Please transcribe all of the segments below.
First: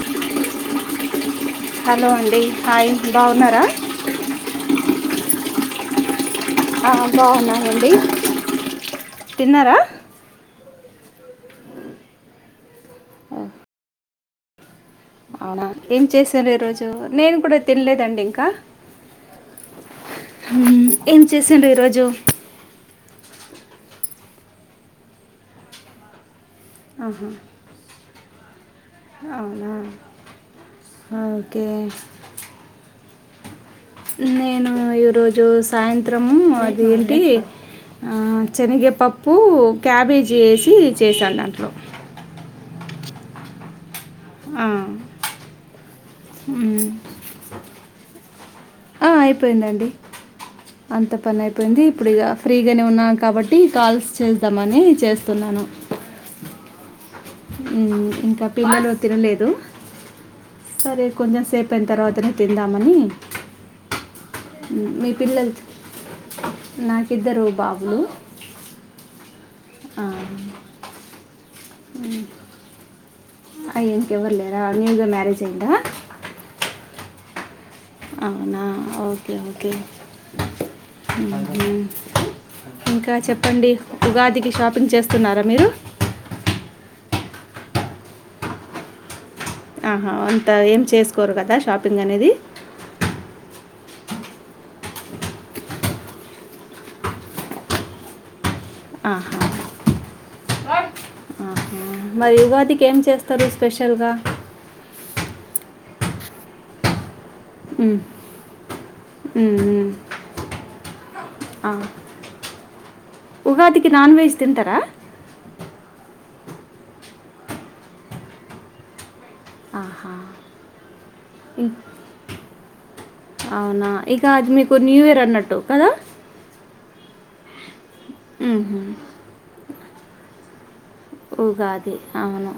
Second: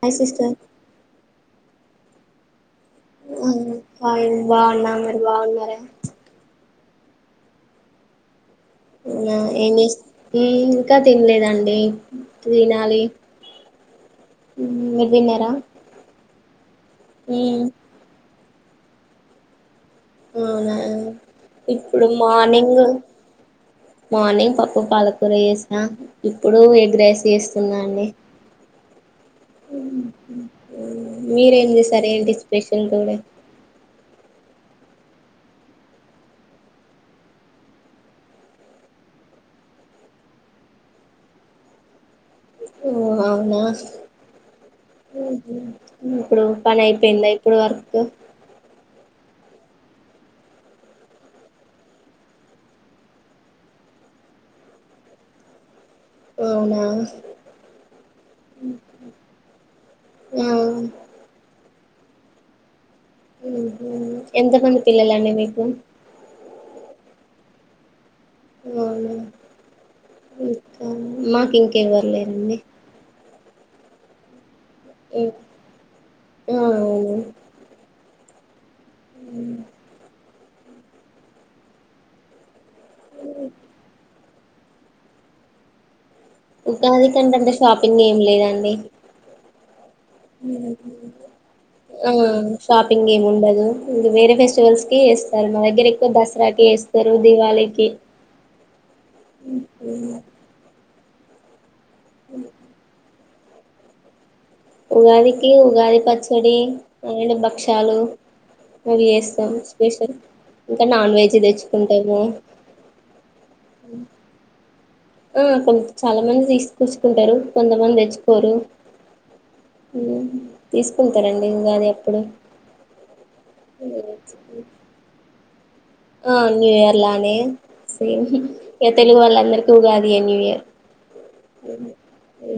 Hi sister hello అండి hi ఆ బాగున్నారా ఫైన్ బాగున్నా మర్ బాగున్నార ఆ బాగున్నాం ఆండీ ఆ ఏం చెస్తున్ ఉమ్ ఇంకా తినలేదండి తినాలి ఉమ్ తిన్నారా అవునా ఏం చేసారు ఈ రోజు నేను కూడా ఉమ్, తిన్లేదండీ ఇంకా అవునా మ్మ్, ఏం చేసిండ్రు ఈరోజు ఇప్పుడు మార్నింగు మార్నింగ్ పప్పు పాలకూర చేస్నా ఇప్పుడు ఎగ్ రైస్ ఆహా, చేస్తున్నాండి అవునా ఓకే మీరేం చేశారు ఏంటి స్పెషల్ టుడే నేను ఈరోజు సాయంత్రం అది ఏంటి ఆ చినిగేపప్పు క్యాబేజీ ఏసి చేసాను దాంట్లో ఓ అవునా ఆ, [inaudible] పని మ్మ్. అయిపోయిందా ఇప్పుడు వరకు ఆ, అయిపోయిందండి అంత పని అయిపోయింది ఇప్పుడు ఇగ ఫ్రీగానే ఉన్నాం కాబట్టి కాల్స్ చేద్దామని చేస్తున్నా ను అవునా ఉమ్ ఇంకా పిల్లలు తినలేదు ఆ, సరే కొంచెం సేప్ పెంతరువాతనే తిందామని ఊ హ్మ్ ఎంత మంది ఉమ్, మీ పిల్లలండి మీకు ఇద్దరు బాబులు అవునా ఆ, ఇంకా మాకు ఇంకేవ్వరు లేరండి అయ ఇంకెవ్వరు లేరా న్యూగా హ్మ్. మ్యారేజ్ అయిందా ఆ అవును అవునా ఓకే ఓకే హ్మ్ హ్మ్ ఇంకా చెప్పండి ఉగాదికి షాపింగ్ చేస్తున్నారా మీరు ఉగాది కంటే అంటే షాపింగ్ ఏం లేదండి ఆహా అంత హ్మ్ ఏం చేసుకోరు కదా షాపింగ్ ఆ అనేది షాపింగ్ ఏమి ఉండదు ఇంకా వేరే ఫెస్టివల్స్ కి వేస్తారు మా దగ్గర ఎక్కువ దసరాకి వేస్తారు దివాళికి [inaudible] ఆహ మరి ఊగాదికి ఏం చేస్తారు స్పెషల్గా ఉగాదికి ఉగాది పచ్చడి అలానే భక్షాలు ఉమ్, అవి చేస్తాం ఉమ్, ఉమ్. స్పెషల్ ఇంకా నాన్ వెజ్ ఆ. తెచ్చుకుంటాము ఉగాదికి నాన్ వెజ్ తింటా [unintelligible] చాలా మంది తీసుకచుకుంటారు కొంతమంది తెచ్చుకోరు ఆహా ఉమ్ తీసుకుంటారంండి ఇం- ఉగాది అప్పుడు అవునా ఇక అది హ్మ్. మీకు న్యూ ఇయర్ అన్నట్టు కదా ఆ న్యూ ఇయర్ లానే సేమ్ ఉహు. ఈ తెలుగు వాళ్ళ అందరికి Ugadi a new year Ugadi అవును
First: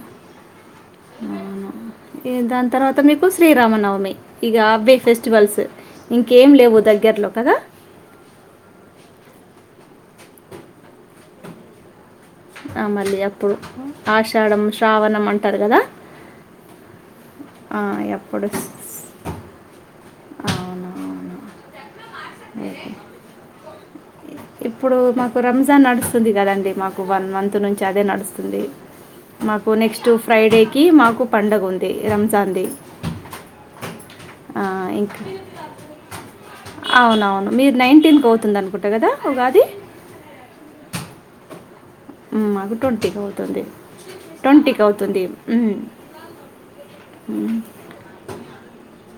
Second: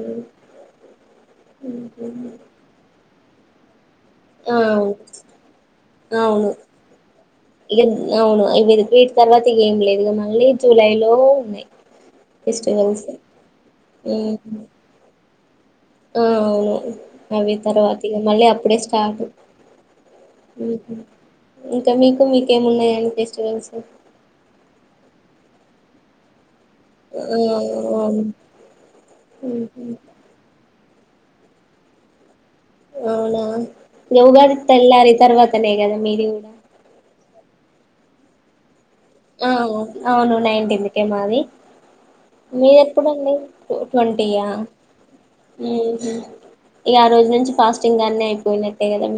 అవును ఈ దాని తర్వా [unintelligible] మీకు శ్రీరమ నవమి ఇగ ఆ అవే ఫెస్టివల్స్ అవును ఇంకేం లేవు దగ్గరలో కదా ఇక అవును ఇ వీటి తర్వాత ఇక ఏం లేవ్ ఇగ మళీ జూలై లో ఉన్నాయి ఆ ఫెస్టివల్స్ మళ్ళీ అప్పుడు ఉమ్. ఆషాఢం శ్రావణం అంటారు కదా ఆ అవును అవి ఆ, తర్వాత ఇక మళ్ళీ ఎప్పుడు అప్పుడే స్టార్ట్ అవును ఉమ్మ్మ్ అవును ఇంకా మీకు మీకేమున్నాయ అని ఫెస్టివల్స్ ఇప్పుడు మాకు రంజాన్ నడుస్తుంది కదండి మాకు వన్ ఆ మంత్ నుంచి అదే అవును. నడుస్తుంది మాకు ఉహు. నెక్స్ట్ ఫ్రైడే కి మాకు పండగ ఉంది రం అవునా న ఉగాది ఆ, తెల్లారి ఇంకా తర్వాతనే కదా మీరు అవునవును మీరు నైన్టింత్ అవుతుంది అనుకుంటు ఆ అవును నైన్టీకే మాది ఉమ్, మాకు మీది ట్వంటీకి ఎప్పుడుండి అవుతుంది ట్వంటీయా ట్వంటీకి అవుతుంది ఉమ్. ఉహు ఇక ఆ రోజు నుంచి ఫాస్టింగ్ అన్ని అయిపోయినట్టేయి కదా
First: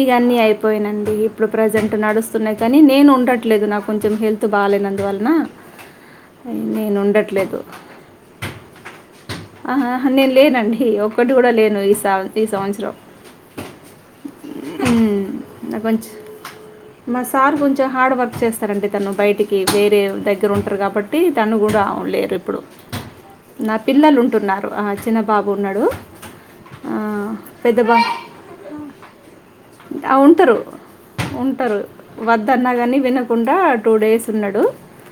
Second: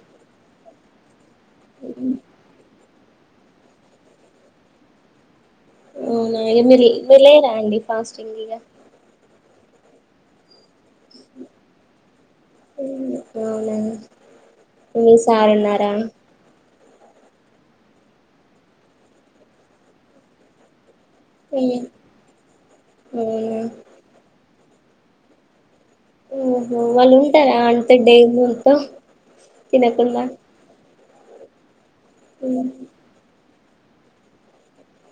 ఇగా అన్నీ అయిపోయానండి ఇప్పుడు ప్రజెంట్ హ్మ్. నడుస్తున్నాయి కానీ నేను ఉండట్లేదు నాకు కొంచెం హెల్త్ బాలేనందువలన అవునా మీరు లేరా అండి ఫాస్టింగ్ ఇగ ఆహా హా నేను లేనండి ఒక్కటి కూడా లేను ఈ ఈ సంవత్సరం ఈ సార్ నాకు ఉన్నారా కొంచెం మా సార్ కొంచెం హార్డ్ వర్క్ చేస్తారండి తను బయటికి వేరే దగ్గర ఉంటారు కాబ ట్టి తను కూడా లేరు ఇప్పుడు అవునా నా పిల్లలు ఉంటున్నారు ఆ చిన్న బాబు ఉన్నాడు ఓహో ఆ, వాళ్ళు ఉంటారా పెద్ద అంత బాబు డే మొత్తం ఆ, తినకుండా ఉంటారు ఉంటారు హ్మ్. వద్దన్నా కానీ వినకుండా టూ డేస్ ఉన్నాడు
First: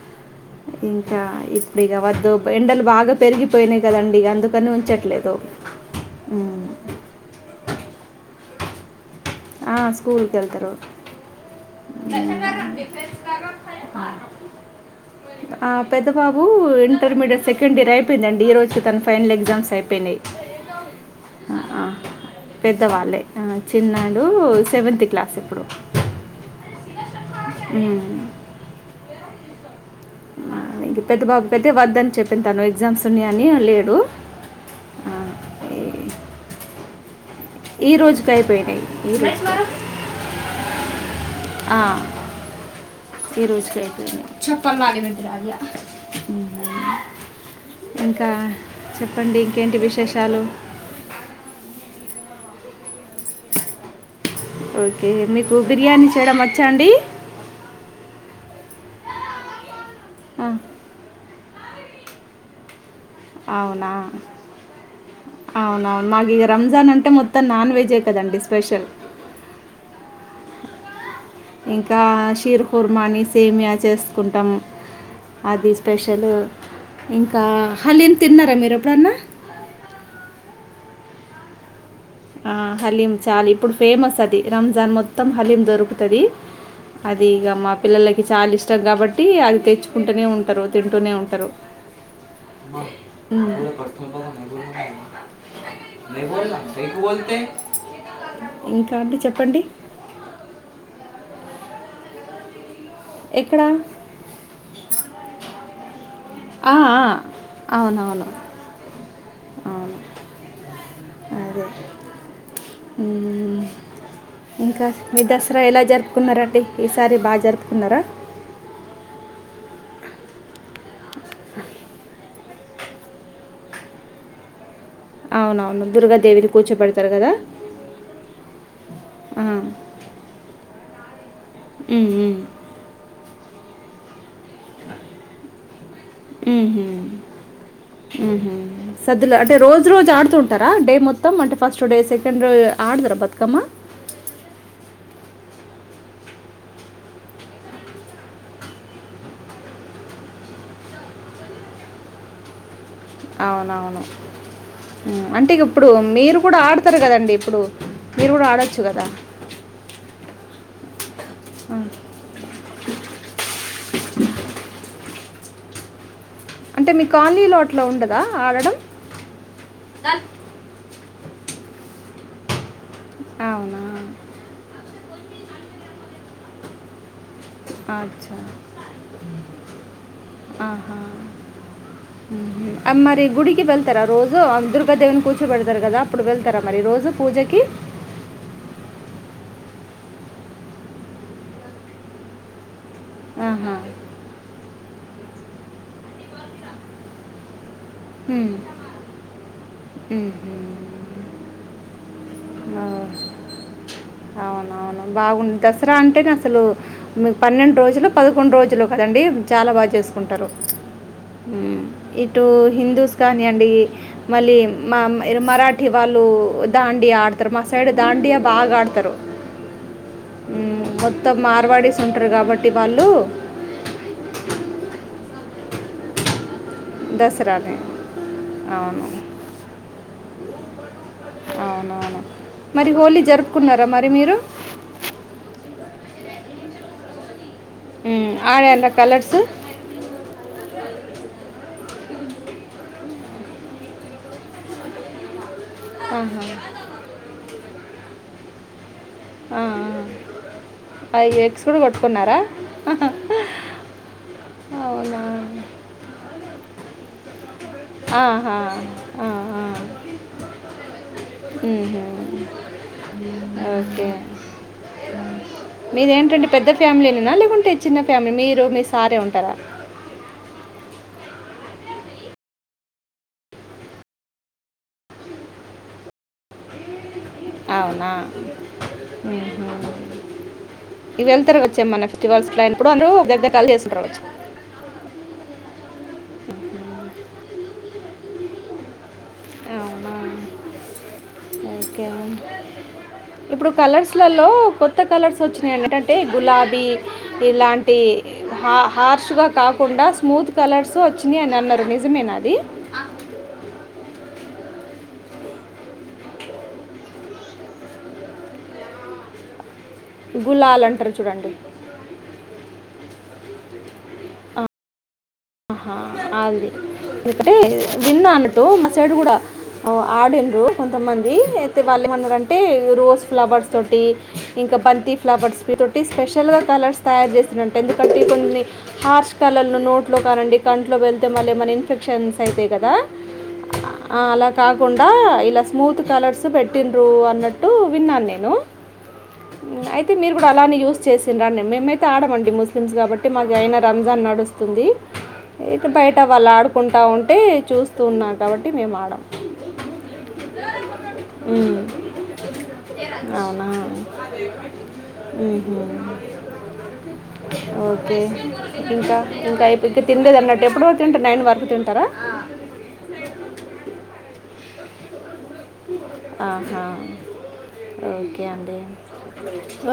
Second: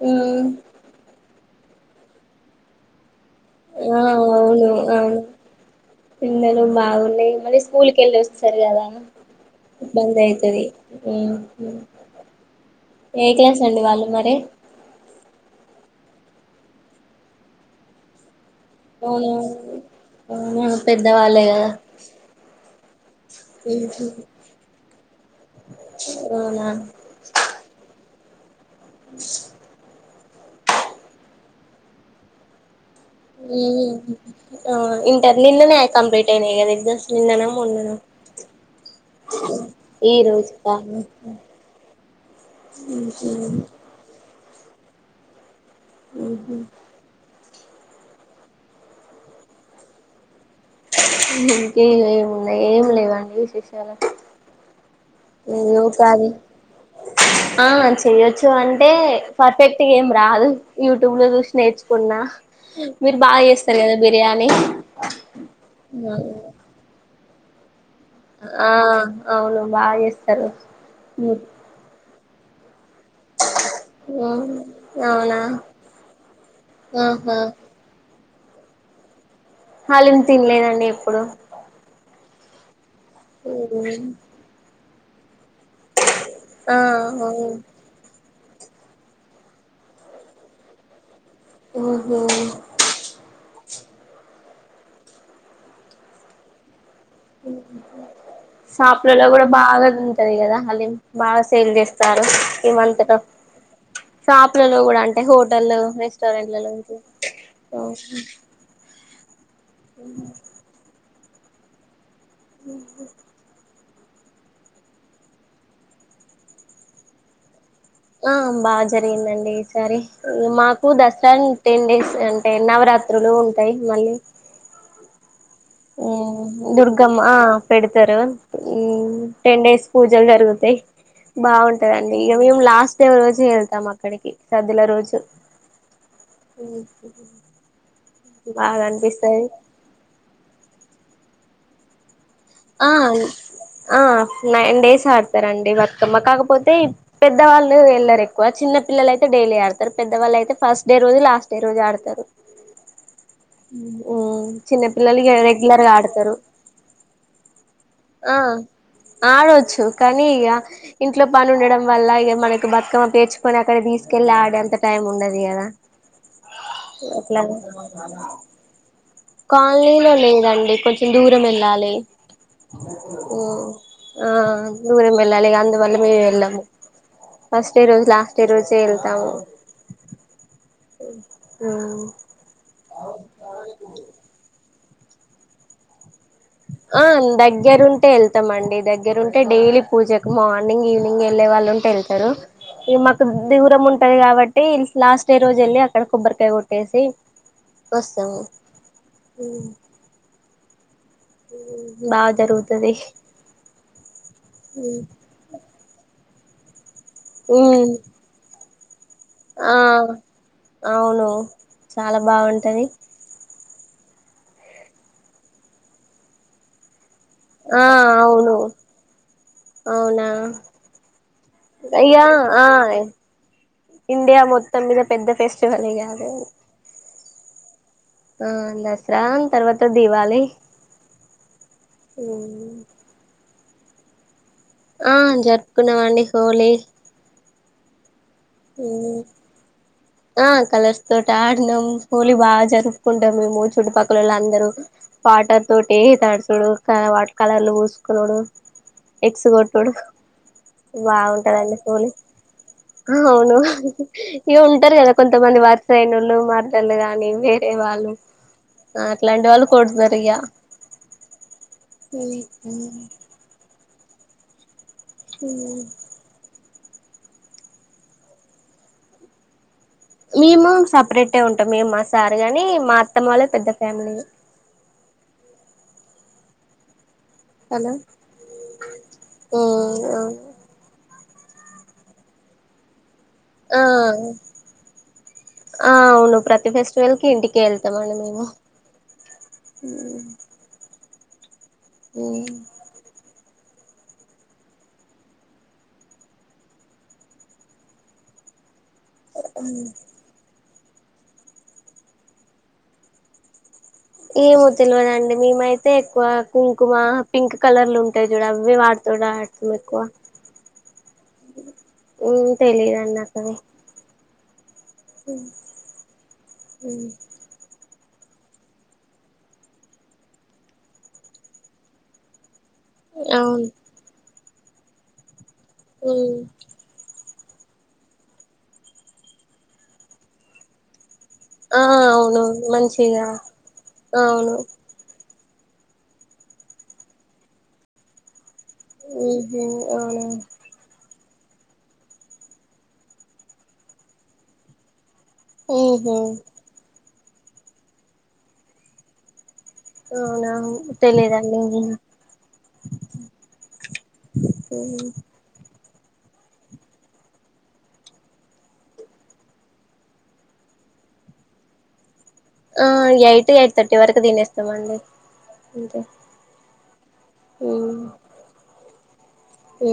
హ్మ్. ఇంకా ఇప్పుడు ఇక వద్దు ఎండలు బాగా పెరిగిపోయి ఆ కదండి అందుకని అవును అవును ఉంచట్లేదు సరి అదా ఆ, స్కూల్కి బందైతది వెళ్తారు మరి [inaudible] ఆ పెద్ద బాబు ఇంటర్మీడియట్ సెకండ్ ఇయర్ అయిపోయిందండి ఈరోజు తన అవునా ఫైనల్ ఎగ్జామ్స్ అయిపోయినాయి అవునా పెద్దవాళ్ళే కదా పెద్దవాళ్ళే చిన్న డు సెవెంతు క్లాస్ ఇప్పుడు అవునా అ ఇంక పెద్ద బాబుకి అయితే వద్దని చెప్పి తాను ఉమ్మ్ ఆ, ఇంటర్ నిన్ననే ఈ- కంప్లీట్ అయిన కద ఎగ్జామ్స్ నిన్ననే మొన్న ఈ నా రోజుకి అయిపోయినాయి ఈ రోజు ఈ రోజు ఆ, [unintelligible] చెప్పనా మారే మీద్ద రాగ అ ఇంకా చెప్పండి ఇంకేంటి విశేషాలు ఇంకేమున్నాయి ఏం లేవాండి విశేషాలు ఓకే మీకు ఏదో బిర్యానీ కాది చేయడం వచ్చ ఆ చెయొచ్చు అంటే పర్ఫెక్ట్ ఏం ఆ, రాదు యూట్యూబ్ లో చూసి నేర్చుకున్న మీరు బాగా చేస్తారు అవునా కదా బిర్యానీ అవునవును మాకు ఇగ రంజాన్ ఉంటే మొత్తం నాన్ వెజ్ ఎ ఆ అవును బాగా చేస్తారు ఇంకా షీర్ కుర్మాని సేమియా ఉమ్ చేసుకుంటాము అవునా అది స్పెషల్ ఆహా ఇంకా హలీమ్ తిన్నారా మీరు ఎప్పుడన్నా హలీమ్ తినలేదండి ఎప్పుడు ఆ హలీం చాలా ఇప్పుడు ఉమ్ ఫేమస్ అది రంజాన్ మొత్తం హలీం దొరుకుతది ఆ అది ఇక అవును మా పిల్లలకి చాలా ఇష్టం కాబట్టి అది తెచ్చుకుంటూనే ఉంటారు తింటూనే ఉంటారు ఉహు ఉం న ఇంకా అంటే షాపులలో కూడా చెప్పండి బాగా ఉంటది కదా హలీం బాగా సేల్ చేస్తారు ఈమంతలో ఎక్కడ షాపులలో కూడా అంటే హోటల్ ఆ, రెస్టారెంట్లలో ఆ, అ అవునవును అవును అదే ఉ మ్మ్. ఇంకా మీ దసరా ఎలా జరుపుకున్నరంటి ఈసారి బా జరుపు ఆ బా జరిగిందండి సరి మాకు దసరా టెన్ డేస్ అంటే నవరాత్రులు ఉంటాయి మళ్ళీ అవునవును దుర్గాదేవిని కూర్చోబెడతారు దుర్గమ్మ కదా ఆ పెడతరు ఉం ఆ. టెన్ డేస్ పూజలు జరుగుతయి మ్మ్, బాగుంటదండి మ్మ్. ఇవి లాస్ట్ డే రోజే వెళ్తాం అక్కడికి సద్దుల రోజు బాగా సద్దుల అనిపిస్తది అంటే రోజు రోజు ఆడుతూ ఉంటారా డే మొత్తం అంటే ఫస్ట్ డే సెకండ్ డే ఆ ఆడతారా బతుకమ్మ ఆ నైన్ డేస్ ఆడతారండి వత్ మ్మా కాకపోతే పెద్దవాళ్ళు వెళ్లరు ఎక్కువ చిన్న పిల్లలు అయితే డైలీ ఆడతారు పెద్దవాళ్ళు అయితే ఫస్ట్ డే లాస్ట్ డే రోజు ఆడతారు అవునవును చిన్న పిల్లలు అంటే రెగ్యులర్ ఇగిప్పుడు గా ఆడతారు మీరు గూడ ఆడతారు గదండి ఇప్పుడు మీరు ఆ కూడా ఆడొచ్చు కదా ఆడొచ్చు కనీ ఇంట్లో పనుండడం వల్ల ఇగ మనకి బతుకమ్మ పేచుకొని అక్కడ తీసుకెళ్ళి ఆడే అంత టైం ఉండదు గదా! అంటే మీ కాలనీలో అట్లో ఉండదా ఆడడం కాలనీలో లేదండి కొంచెం దూరం వెళ్ళాలి అవునా ఆ దూరం వెళ్ళాలిగ అందువల్ల మే వెళ్ళము ఫస్ట్ ఏ రోజు అచ్చా లాస్టే రోజే ఎళ్తాం ఆహా అ మరి గుడికి బల్ రోజు దుర్గ దేవిని కూర్చోబెడతారు గదా ఆ దగ్గరుంటే వెళ్తమండి దగ్గరుంటే డైలీ పూజ మార్నింగ్ ఈవినింగ్ వెళ్ళే వాళ్ళంటే వెళ్తరు ఇ మాకు ఆహా దూరం ఉంటది కాబట్టి లాస్ట్ డే రోజెళ్ళి అక్కడ కొబ్బరికాయ కొట్టేసి వస్తము మ్మ్. మ్మ్. బా జరుగుతుది అవునవును బాగుంది దసరా అంటేనే అసలు మీ పన్నెండు ఉమ్ రోజులు పదకొండు రోజులు కదండీ చాలా ఆ బా చేసుకుంటారు అవును చాలా ఇటు బాగుంటది హిం తుస్కానియండి మళ్ళీ మ మరాఠి వాళ్ళు దాండియా మా ఆ సైడ్ దాండియా అవును బాగా ఆడతరు అవునా మొత్తం మార్వాడీస్ ఇగ ఉంటరు ఆ కాబట్టి వాళ్ళు ఇండియా మొత్తం మీద పెద్ద ఫెస్టివల్ ఎ గాదు దసరా నే ఆ దసరా తర్వాత దివాళి మ్మ్ కున్నారా మరి మీరు ఆ జరుపుకున్నావండి హోళీ ఆడ ఎంత కలర్స్ ఆ కలర్స్ తోటి ఆడినం హోళీ బా జరుపుకుంటాం మేము చుట్టుపక్కలోల్లందరూ పాట తోటి ఆహా తాడుచాడు క వాట్ కలర్లు పూసుకునుడు ఎగ్స్ కొట్టుడు అవి ఎగ్స్ బాగుంటాదండి కూడా పూలి కొట్టుకున్నారా అవును ఇ ఉం గదా అవునా కొంతమంది వార్సైనులు మార్టర్లు గాని వే ఎవాళ్ళు ఆహా, ఆ అట్లాంటి ఆహా. వాళ్ళు కొడుతారిగ ఓకే మీదేంటండి పెద్ద ఫ్యామిలీనినా లేకుంటే చిన్న ఫ్యామిలీ మీరు మీ సారే ఉంటారా మేము సపరేటే ఉంటాం మేము మా సార్ గాని మా అత్తమ వాళ్ళ పెద్ద ఫ్యామిలీ హలో అవున ఆ ఇవి వెళ్తారు వచ్చే మన ఫెస్టివల్స్ ఇప్పుడు దగ్గర కలిసి ఆ చేసుకుంటారు వచ్చి ఆ అవును ప్రతి ఫెస్టివల్ కి ఇంటికెళ్త కట్ట మ మేము అకెవం ఇప్పుడు కలర్స్లలో కొత్త కలర్స్ వచ్చినాయి ఏంటంటే గులాబీ ఇలాంటి హ హార్ష్గా కాకుండా స్మూత్ కలర్స్ సో వచ్చింది అని అన్నారు నిజమేనా అది ఏమో తెలివడంండి మేమైతే ఎక్కువ కుంకుమ పింక్ కలర్లు ఉంటాయి చూడ అవి వాడుత ఎక్కువ గులాల్ అంటారు చూడండి ఇం తెలీదుడి నాకవి ఆహా అది ఉమ్ ఎందుకంటే విన్నా అన్నట్టు మా సైడ్ కూడ ఆడిన్రు కొంతమంది అయితే వాళ్ళ ఏమన్నారం టె రోజ్ అవును ఫ్లవర్స్ తోటి ఇంక బంతి ఫ్లవర్స్ తోటి ఉమ్ స్పెషల్గా కలర్స్ తయారు చేసి ఎందుకంటె కొన్ని హార్ష్ కలర్ నోట్ లో కానండి కంట్లో వె మళ్ళ ఏమన ఆ ఇన్ఫెక్షన్స్ అవును అయితయి కదా మంచిగా అలా అవును కాకుండా ఇలా స్మూత్ కలర్స్ పెట్టిన్రు అన్నట్టు విన్నాను నేను ఉహు అయితే అవునా మీర్ కూడ అలానే యూస్ చేస్ తినరా మేమైతే ఆడమండి ముస్లిమ్స్ కాబట్టి మాకయినా రంజాన్ నడుస్తుంది ఇక ఉహు బయట వాళ్ళు ఆడుకుంటా ఉంటే చూస్తూ ఉన్నారు కాబట్టి మేము ఆడము అవునా తెలిదండి ఉమ్, అవునా ఉమ్ ఉహు ఓకె ఇంకా ఇం ఇది తిన్లేద్ అన్నటు ఎప్పుడో తింటే నైన్ వరకు తింటార ఆ ఎయిట్ ఎయిట్ థర్టీ వరకు తినేస్తమండి అంతే ఆహా ఉమ్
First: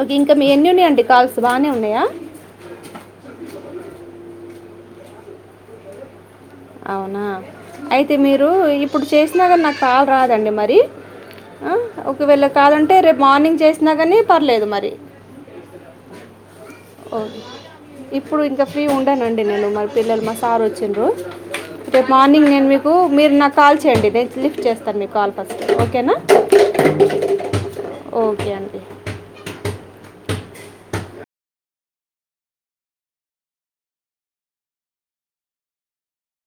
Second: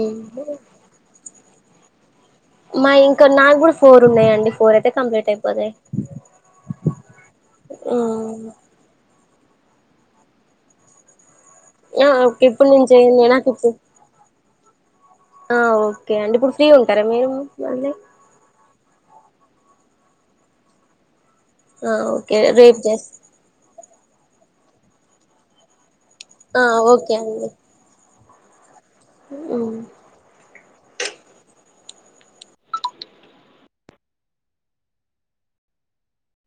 ఓకే ఇంక మీ ఎన్ని ఉన్నాయంండి కాల్ బానె ఉన్నాయ మా ఇంక నాక్కూడా ఫోర్ ఉన్నాయంండి ఫోర్ అయితే కంప్లీట్ అయిపోతాయి అవునా అయితే ఉమ్ మీరు ఇప్పుడు చేసిన గాని నాకు కాల్ రాదండి మరి ఆ ఓకే ఒకవేళ ఇప్పుడు నేను కాదంటే రేపు చేయండి నాకు మార్నింగ్ ఇప్పుడు చేసినా గానీ పర్లేదు మరి ఆ ఓకే అండి ఇప్పుడు ఫ్రీ ఉంటారా మీరు ఓకే మళ్ళీ ఇప్పుడు ఇంకా ఫ్రీ ఉండనండి నేను మారి పిల్లలు మా సార్ వచ్చిన్రు ఆ రేపు ఓకే మార్నింగ్ నేను రేపు మీకు చేస్త మీరు నాకు కాల్ చేయండి నేను లిఫ్ట్ చేస్తాన్ మీ కాల్ ఫస్ట్ ఓకేనా ఆ ఓకే అండి ఓకె అంటీ ఉ